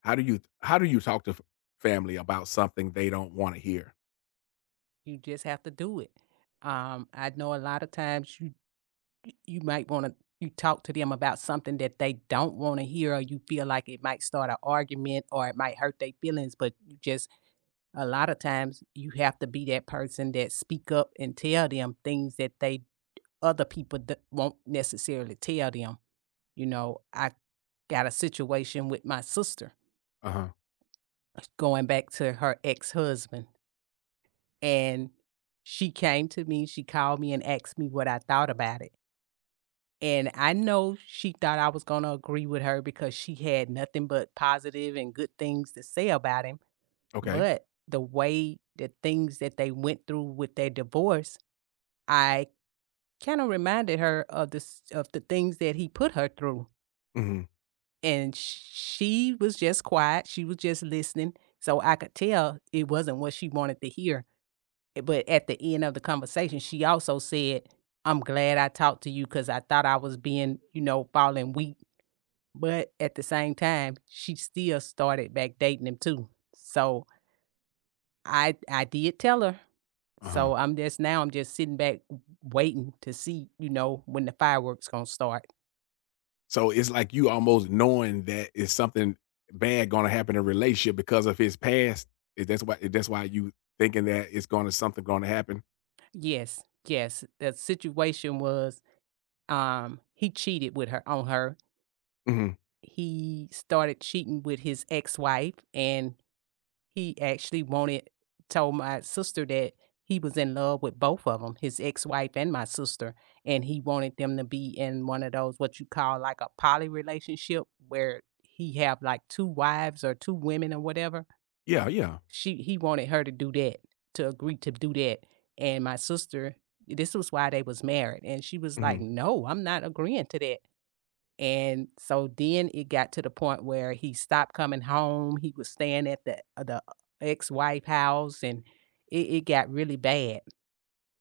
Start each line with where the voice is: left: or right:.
left: How do you talk to f family about something they don't wanna hear?
right: You just have to do it. I know a lot of times you might want to you talk to them about something that they don't want to hear, or you feel like it might start an argument, or it might hurt their feelings. But you just a lot of times you have to be that person that speak up and tell them things that they other people won't necessarily tell them. You know, I got a situation with my sister,
left: Uh-huh.
right: going back to her ex husband. And she came to me, she called me and asked me what I thought about it. And I know she thought I was gonna agree with her because she had nothing but positive and good things to say about him.
left: Okay.
right: But the way the things that they went through with their divorce, I kind of reminded her of the s of the things that he put her through.
left: Mhm.
right: And she was just quiet, she was just listening, so I could tell it wasn't what she wanted to hear. But at the end of the conversation, she also said, "I'm glad I talked to you because I thought I was being, you know, falling weak." But at the same time, she still started back dating him too. So I did tell her.
left: Uh-huh.
right: So I'm just sitting back waiting to see, you know, when the fireworks gonna start.
left: So, it's like you almost knowing that it's something bad gonna happen in a relationship because of his past. Is that's why you thinking that it's gonna something gonna happen?
right: Yes, yes. The situation was he cheated with her on her.
left: Mhm.
right: He started cheating with his ex-wife and he actually wanted told my sister that he was in love with both of them, his ex-wife and my sister, and he wanted them to be in one of those, what you call, like, a poly relationship where he have, like, 2 wives or 2 women or whatever.
left: Yeah, yeah.
right: She He wanted her to do that, to agree to do that, and my sister this was why they was married, and she was like,
left: Mhm.
right: "No, I'm not agreeing to that." And so then it got to the point where he stopped coming home. He was staying at the ex-wife house and it got really bad.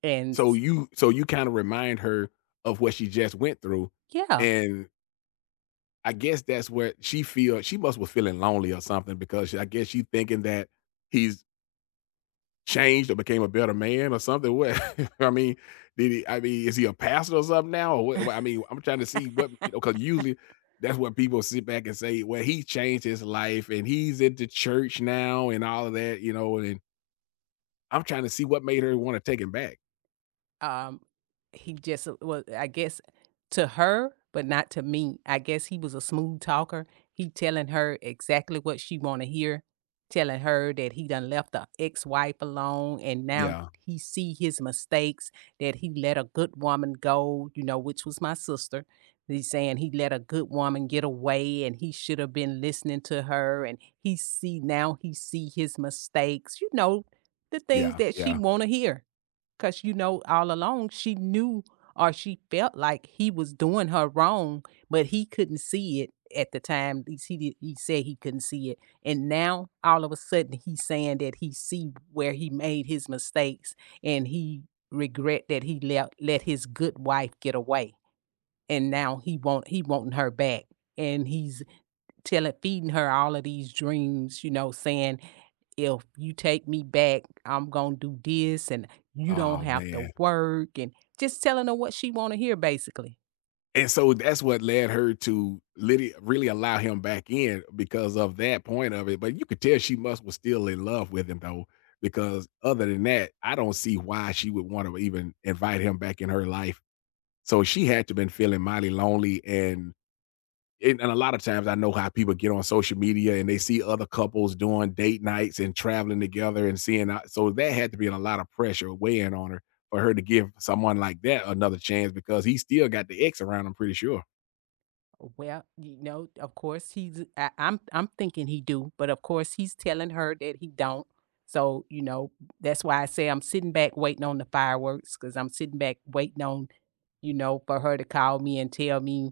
right: And
left: So you so you kinda remind her of what she just went through,
right: yeah,
left: and I guess that's where she feel she must was feeling lonely or something because I guess she thinking that he's changed or became a better man or something? What I mean, did he? I mean, is he a pastor or something now? Or what, I mean, I'm trying to see what you know because usually that's what people sit back and say. Well, he changed his life and he's into church now and all of that, you know. And I'm trying to see what made her want to take him back.
right: um, he just was, I guess, to her, but not to me. I guess he was a smooth talker. He telling her exactly what she want to hear, telling her that he done left the ex-wife alone, and now
left: Yeah,
right: he see his mistakes, that he let a good woman go. You know, which was my sister. He's saying he let a good woman get away, and he should have been listening to her. And he see now he see his mistakes. You know, the things
left: yeah,
right: that she
left: yeah.
right: want to hear. 'Cause, you know, all along she knew or she felt like he was doing her wrong, but he couldn't see it at the time. At least he did he said he couldn't see it. And now all of a sudden he's saying that he see where he made his mistakes and he regret that he let let his good wife get away. And now he wanting her back. And he's telling feeding her all of these dreams, you know, saying if you take me back, I'm gonna do this and you don't
left: Oh
right: have
left: man.
right: to work and just telling her what she wanna hear basically.
left: And so that's what led her to litty really allow him back in because of that point of it, but you could tell she must was still in love with him though, because other than that, I don't see why she would want to even invite him back in her life. So she had to been feeling mighty lonely and and, a lot of times I know how people get on social media and they see other couples doing date nights and traveling together and seeing out- so that had to be a lot of pressure weighing on her for her to give someone like that another chance because he still got the ex around, I'm pretty sure.
right: Well, you know, of course he's I'm thinking he do, but of course he's telling her that he don't. So, you know, that's why I say I'm sitting back waiting on the fireworks because I'm sitting back waiting on, you know, for her to call me and tell me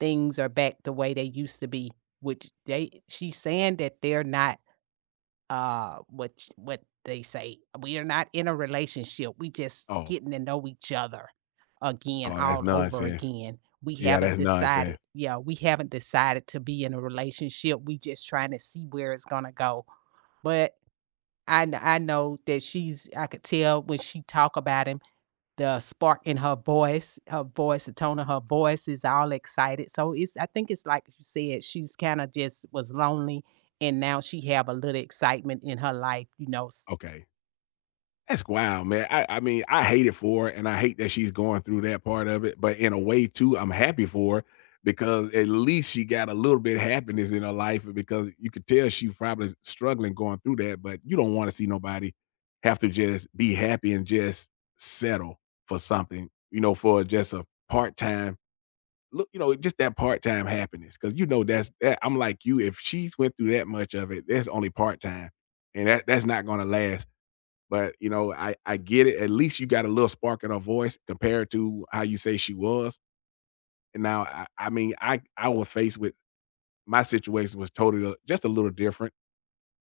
right: things are back the way they used to be, which they she's saying that they're not. What they say, we are not in a relationship, we just
left: Oh.
right: getting to know each other again
left: Oh, that's
right: all over
left: nonsense.
right: again. We
left: Yeah,
right: haven't
left: that's
right: decided,
left: nonsense.
right: yeah, we haven't decided to be in a relationship, we just trying to see where it's gonna go. But I know that she's I could tell when she talk about him, the spark in her voice, the tone of her voice is all excited. So it's I think it's like you said, she's kind of just was lonely and now she have a little excitement in her life, you know.
left: Okay. That's wild, man. I mean, I hate it for her, and I hate that she's going through that part of it, but in a way too, I'm happy for her because at least she got a little bit of happiness in her life because you could tell she's probably struggling going through that, but you don't wanna see nobody have to just be happy and just settle for something, you know, for just a part-time look, you know, just that part time happiness because you know that's that. I'm like you. If she's went through that much of it, that's only part time, and that's not going to last. But you know, I get it. At least you got a little spark in her voice compared to how you say she was. And now, I mean, I was faced with my situation was totally just a little different.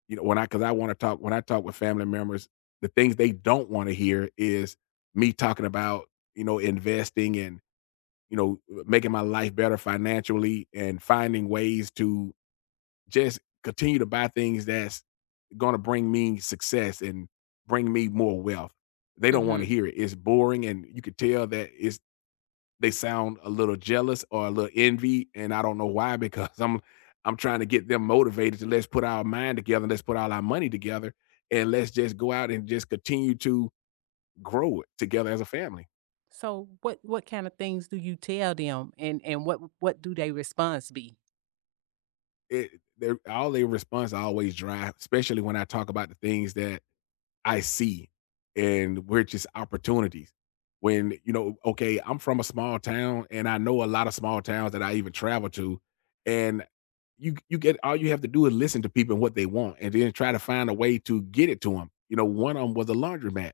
left: You know, when I because I want to talk when I talk with family members, the things they don't want to hear is me talking about you know investing you know, making my life better financially and finding ways to just continue to buy things that's going to bring me success and bring me more wealth. They don't want to
right: Mhm.
left: hear it. It's boring and you could tell that it's they sound a little jealous or a little envy and I don't know why because I'm trying to get them motivated to let's put our mind together, let's put all our money together and let's just go out and just continue to grow it together as a family.
right: So what kind of things do you tell them and what do they response be?
left: It their all their response always dry, especially when I talk about the things that I see and we're just opportunities. When you know, okay, I'm from a small town and I know a lot of small towns that I even travel to, and you get all you have to do is listen to people and what they want and then try to find a way to get it to them. You know, one of them was a laundromat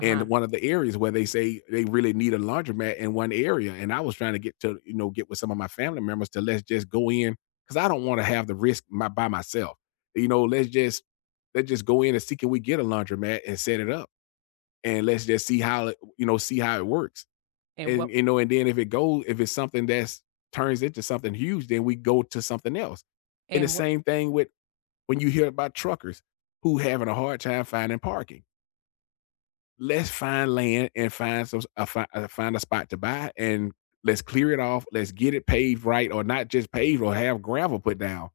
left: and one of the areas where they say they really need a laundromat in one area. And I was trying to get to, you know, get with some of my family members to let's just go in because I don't want to have the risk my, by myself. You know, let's just go in and see can we get a laundromat and set it up and let's just see how it, you know see how it works.
right: And
left: And
right: what
left: you know, and then if it goes, if it's something that's turns into something huge, then we go to something else. And the
right: and what.
left: same thing with when you hear about truckers who having a hard time finding parking let's find land and find some find, find a spot to buy and let's clear it off let's get it paved right or not just paved or have gravel put down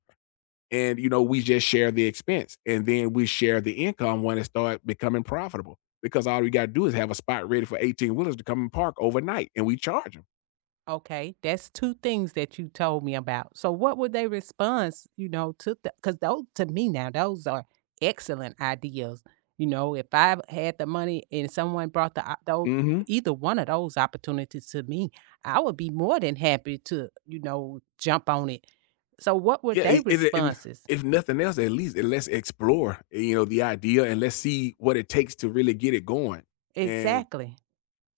left: and you know we just share the expense and then we share the income when it starts becoming profitable because all we got to do is have a spot ready for 18 wheelers to come and park overnight and we charge them.
right: Okay, that's 2 things that you told me about. So what would they response, you know, to the because those to me now, those are excellent ideas. You know, if I had the money and someone brought the those
left: Mm-hmm.
right: either one of those opportunities to me, I would be more than happy to, you know, jump on it. So what were
left: Yeah
right: they
left: it, and
right: responses?
left: if nothing else at least let's explore you know the idea and let's see what it takes to really get it going and
right: Exactly.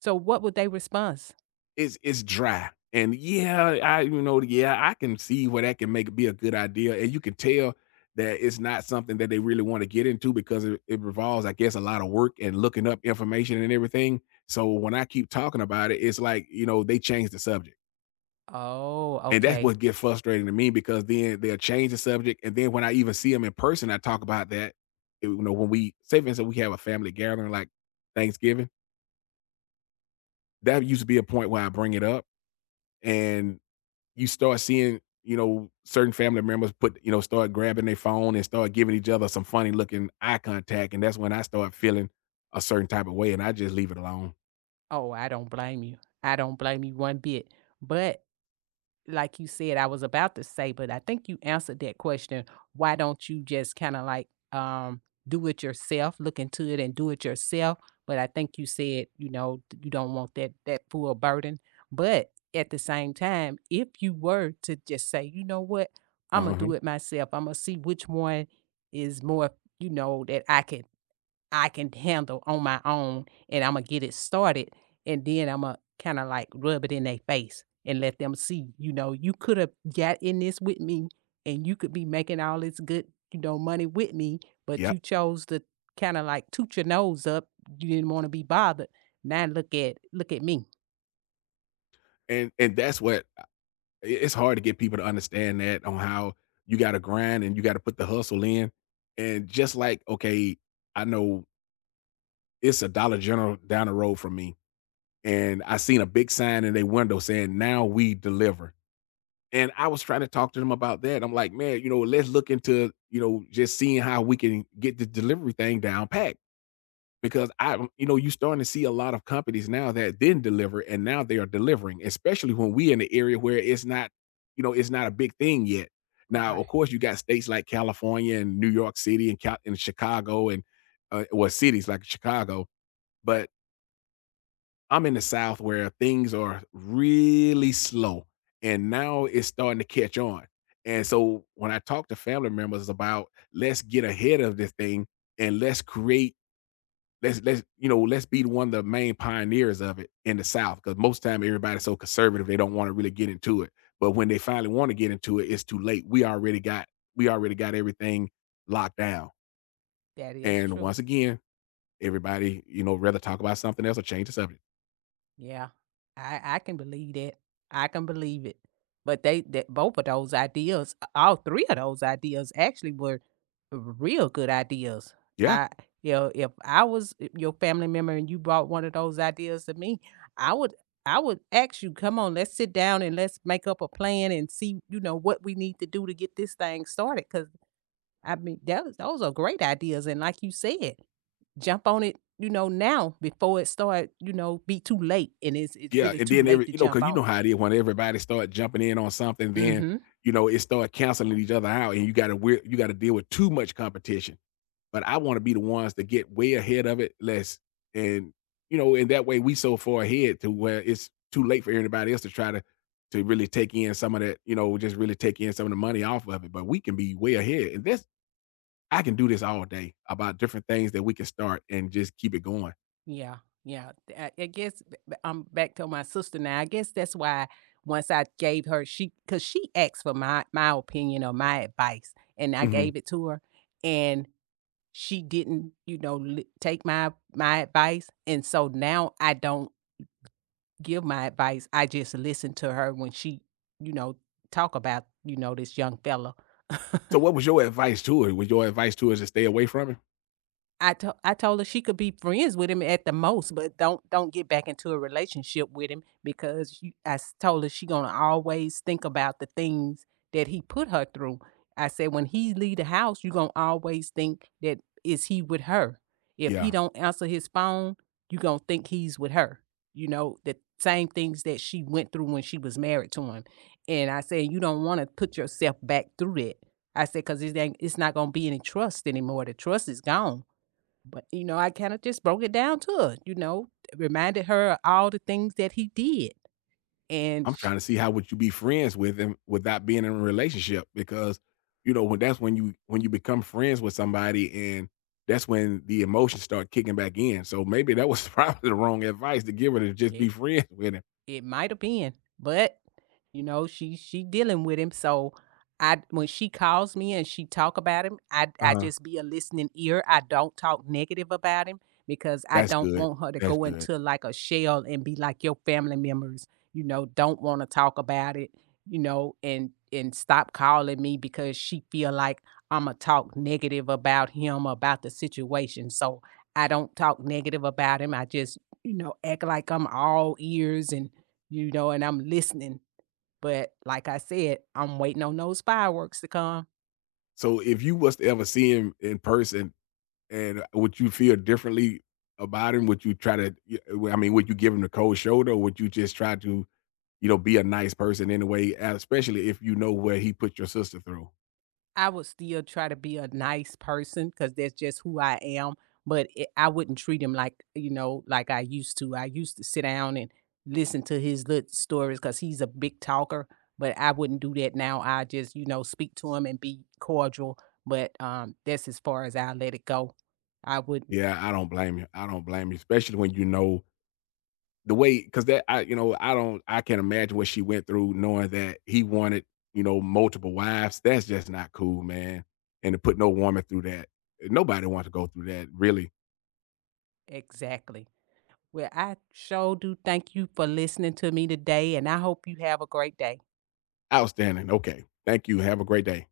right: So what would they response?
left: it's dry. And yeah, I you know, yeah, I can see where that can make be a good idea. And you can tell that it's not something that they really want to get into because it revolves, I guess, a lot of work and looking up information and everything. So when I keep talking about it, it's like, you know, they change the subject.
right: "Oh,
left: And that's
right: okay.
left: what gets frustrating to me because then they'll change the subject. And then when I even see them in person, I talk about that. You know, when we say for instance, we have a family gathering like Thanksgiving, that used to be a point where I bring it up. And you start seeing, you know, certain family members put, you know, start grabbing their phone and start giving each other some funny looking eye contact. And that's when I start feeling a certain type of way and I just leave it alone.
right: Oh, I don't blame you. I don't blame you one bit." But like you said, I was about to say, but I think you answered that question. Why don't you just kind of like do it yourself, look into it and do it yourself? But I think you said, you know, you don't want that full burden. But at the same time, if you were to just say, you know what, I'm gonna
left: Uh-huh.
right: do it myself. I'm gonna see which one is more, you know, that I can handle on my own, and Imma get it started, and then Imma kinda, like, rub it in their face and let them see, you know, "You coulda got in this with me, and you could be making all this good, you know, money with me, but you
left: Yep.
right: chose to kinda, like, toot your nose up. You didn't wanna be bothered. Now look at me."
left: And that's what it's hard to get people to understand that on how you gotta grind and you gotta put the hustle in. And just like, okay, I know it's a Dollar General down the road from me. And I seen a big sign in their window saying, now we deliver. And I was trying to talk to them about that. I'm like, "Man, you know, let's look into, you know, just seeing how we can get the delivery thing down pat." Because I you know, you're starting to see a lot of companies now that didn't deliver and now they are delivering, especially when we in the area where it's not, you know, it's not a big thing yet. Now, of
right: Right.
left: course, you got states like California and New York City and and Chicago and well, cities like Chicago, but I'm in the South where things are really slow, and now it's starting to catch on. And so when I talk to family members about let's get ahead of this thing and let's create, let's you know let's be one of the main pioneers of it in the South because most time everybody's so conservative they don't want to really get into it. But when they finally want to get into it, it's too late. We already got everything locked down.
right: That is
left: And
right: true.
left: once again, everybody you know rather talk about something else or change the subject.
right: Yeah, I can believe that. I can believe it. But they that both of those ideas, all three of those ideas actually were real good ideas.
left: Yeah.
right: I You know, if I was your family member and you brought one of those ideas to me, I would I would ask you, come on, let's sit down and let's make up a plan and see, you know, what we need to do to get this thing started. Cause I mean, that was, those are great ideas. And like you said, jump on it, you know, now before it start, you know, be too late and it's
left: Yeah,
right: really
left: and
right: too
left: then
right: late
left: every
right: to
left: you know,
right: jump
left: cause you know
right: on it.
left: how it is when everybody start jumping in on something, then,
right: Mhm.
left: you know, it start canceling each other out, and you gotta deal with too much competition. But I wanna be the ones to get way ahead of it less and, you know, and that way we so far ahead to where it's too late for everybody else to try to really take in some of that, you know, just really take in some of the money off of it, but we can be way ahead, and this I can do this all day about different things that we can start and just keep it going.
right: Yeah. Yeah. I guess I'm back to my sister now. I guess that's why once I gave her she cuz she asked for my opinion or my advice and I
left: Mhm.
right: gave it to her, and she didn't, you know, take my advice, and so now I don't give my advice. I just listen to her when she, you know, talk about, you know, this young fella.
left: So what was your advice to it? Was your advice to us to stay away from it?
right: I told her she could be friends with him at the most, but don't get back into a relationship with him because you told her she gonna always think about the things that he put her through. I said, when he leave the house, you gonna always think that is he with her. If he
left: Yeah.
right: don't answer his phone, you gonna think he's with her. You know, the same things that she went through when she was married to him. And I said, you don't wanna put yourself back through that. I said, cause it's not gonna be any trust anymore. The trust is gone, but, you know, I kinda just broke it down to her, you know, reminded her of all the things that he did, and
left: I'm
right: sh
left: trying to see how would you be friends with him without being in a relationship because, you know, when that's when you become friends with somebody and that's when the emotions start kicking back in. So maybe that was probably the wrong advice to give her to just
right: it
left: be friends with him.
right: it might have been, but, you know, she dealing with him, so I when she calls me and she talk about him, I
left: Uh-huh.
right: just be a listening ear. I don't talk negative about him because I
left: That's
right: don't
left: good.
right: want her to
left: That's
right: go
left: good.
right: into, like, a shell and be like your family members, you know, don't wanna talk about it, you know, and stop calling me because she feel like Imma talk negative about him, about the situation, so I don't talk negative about him. I just, you know, act like I'm all ears and you know, and I'm listening. But like I said, I'm waiting on those fireworks to come.
left: So if you was to ever see him in person and would you feel differently about him? Would you try to I mean, would you give him the cold shoulder or would you just try to you know, be a nice person anyway, especially if you know what he put your sister through.
right: I would still try to be a nice person because that's just who I am. But it, I wouldn't treat him like, you know, like I used to. I used to sit down and listen to his little stories because he's a big talker. But I wouldn't do that now. I just, you know, speak to him and be cordial. But that's as far as I let it go. I wouldn't
left: Yeah, I don't blame you. I don't blame you, especially when you know the way because that I you know, I can not imagine what she went through knowing that he wanted, you know, multiple wives. That's just not cool, man. And to put no woman through that. Nobody wants to go through that, really.
right: exactly. Well, I sure do thank you for listening to me today, and I hope you have a great day.
left: Outstanding. Okay. Thank you. Have a great day.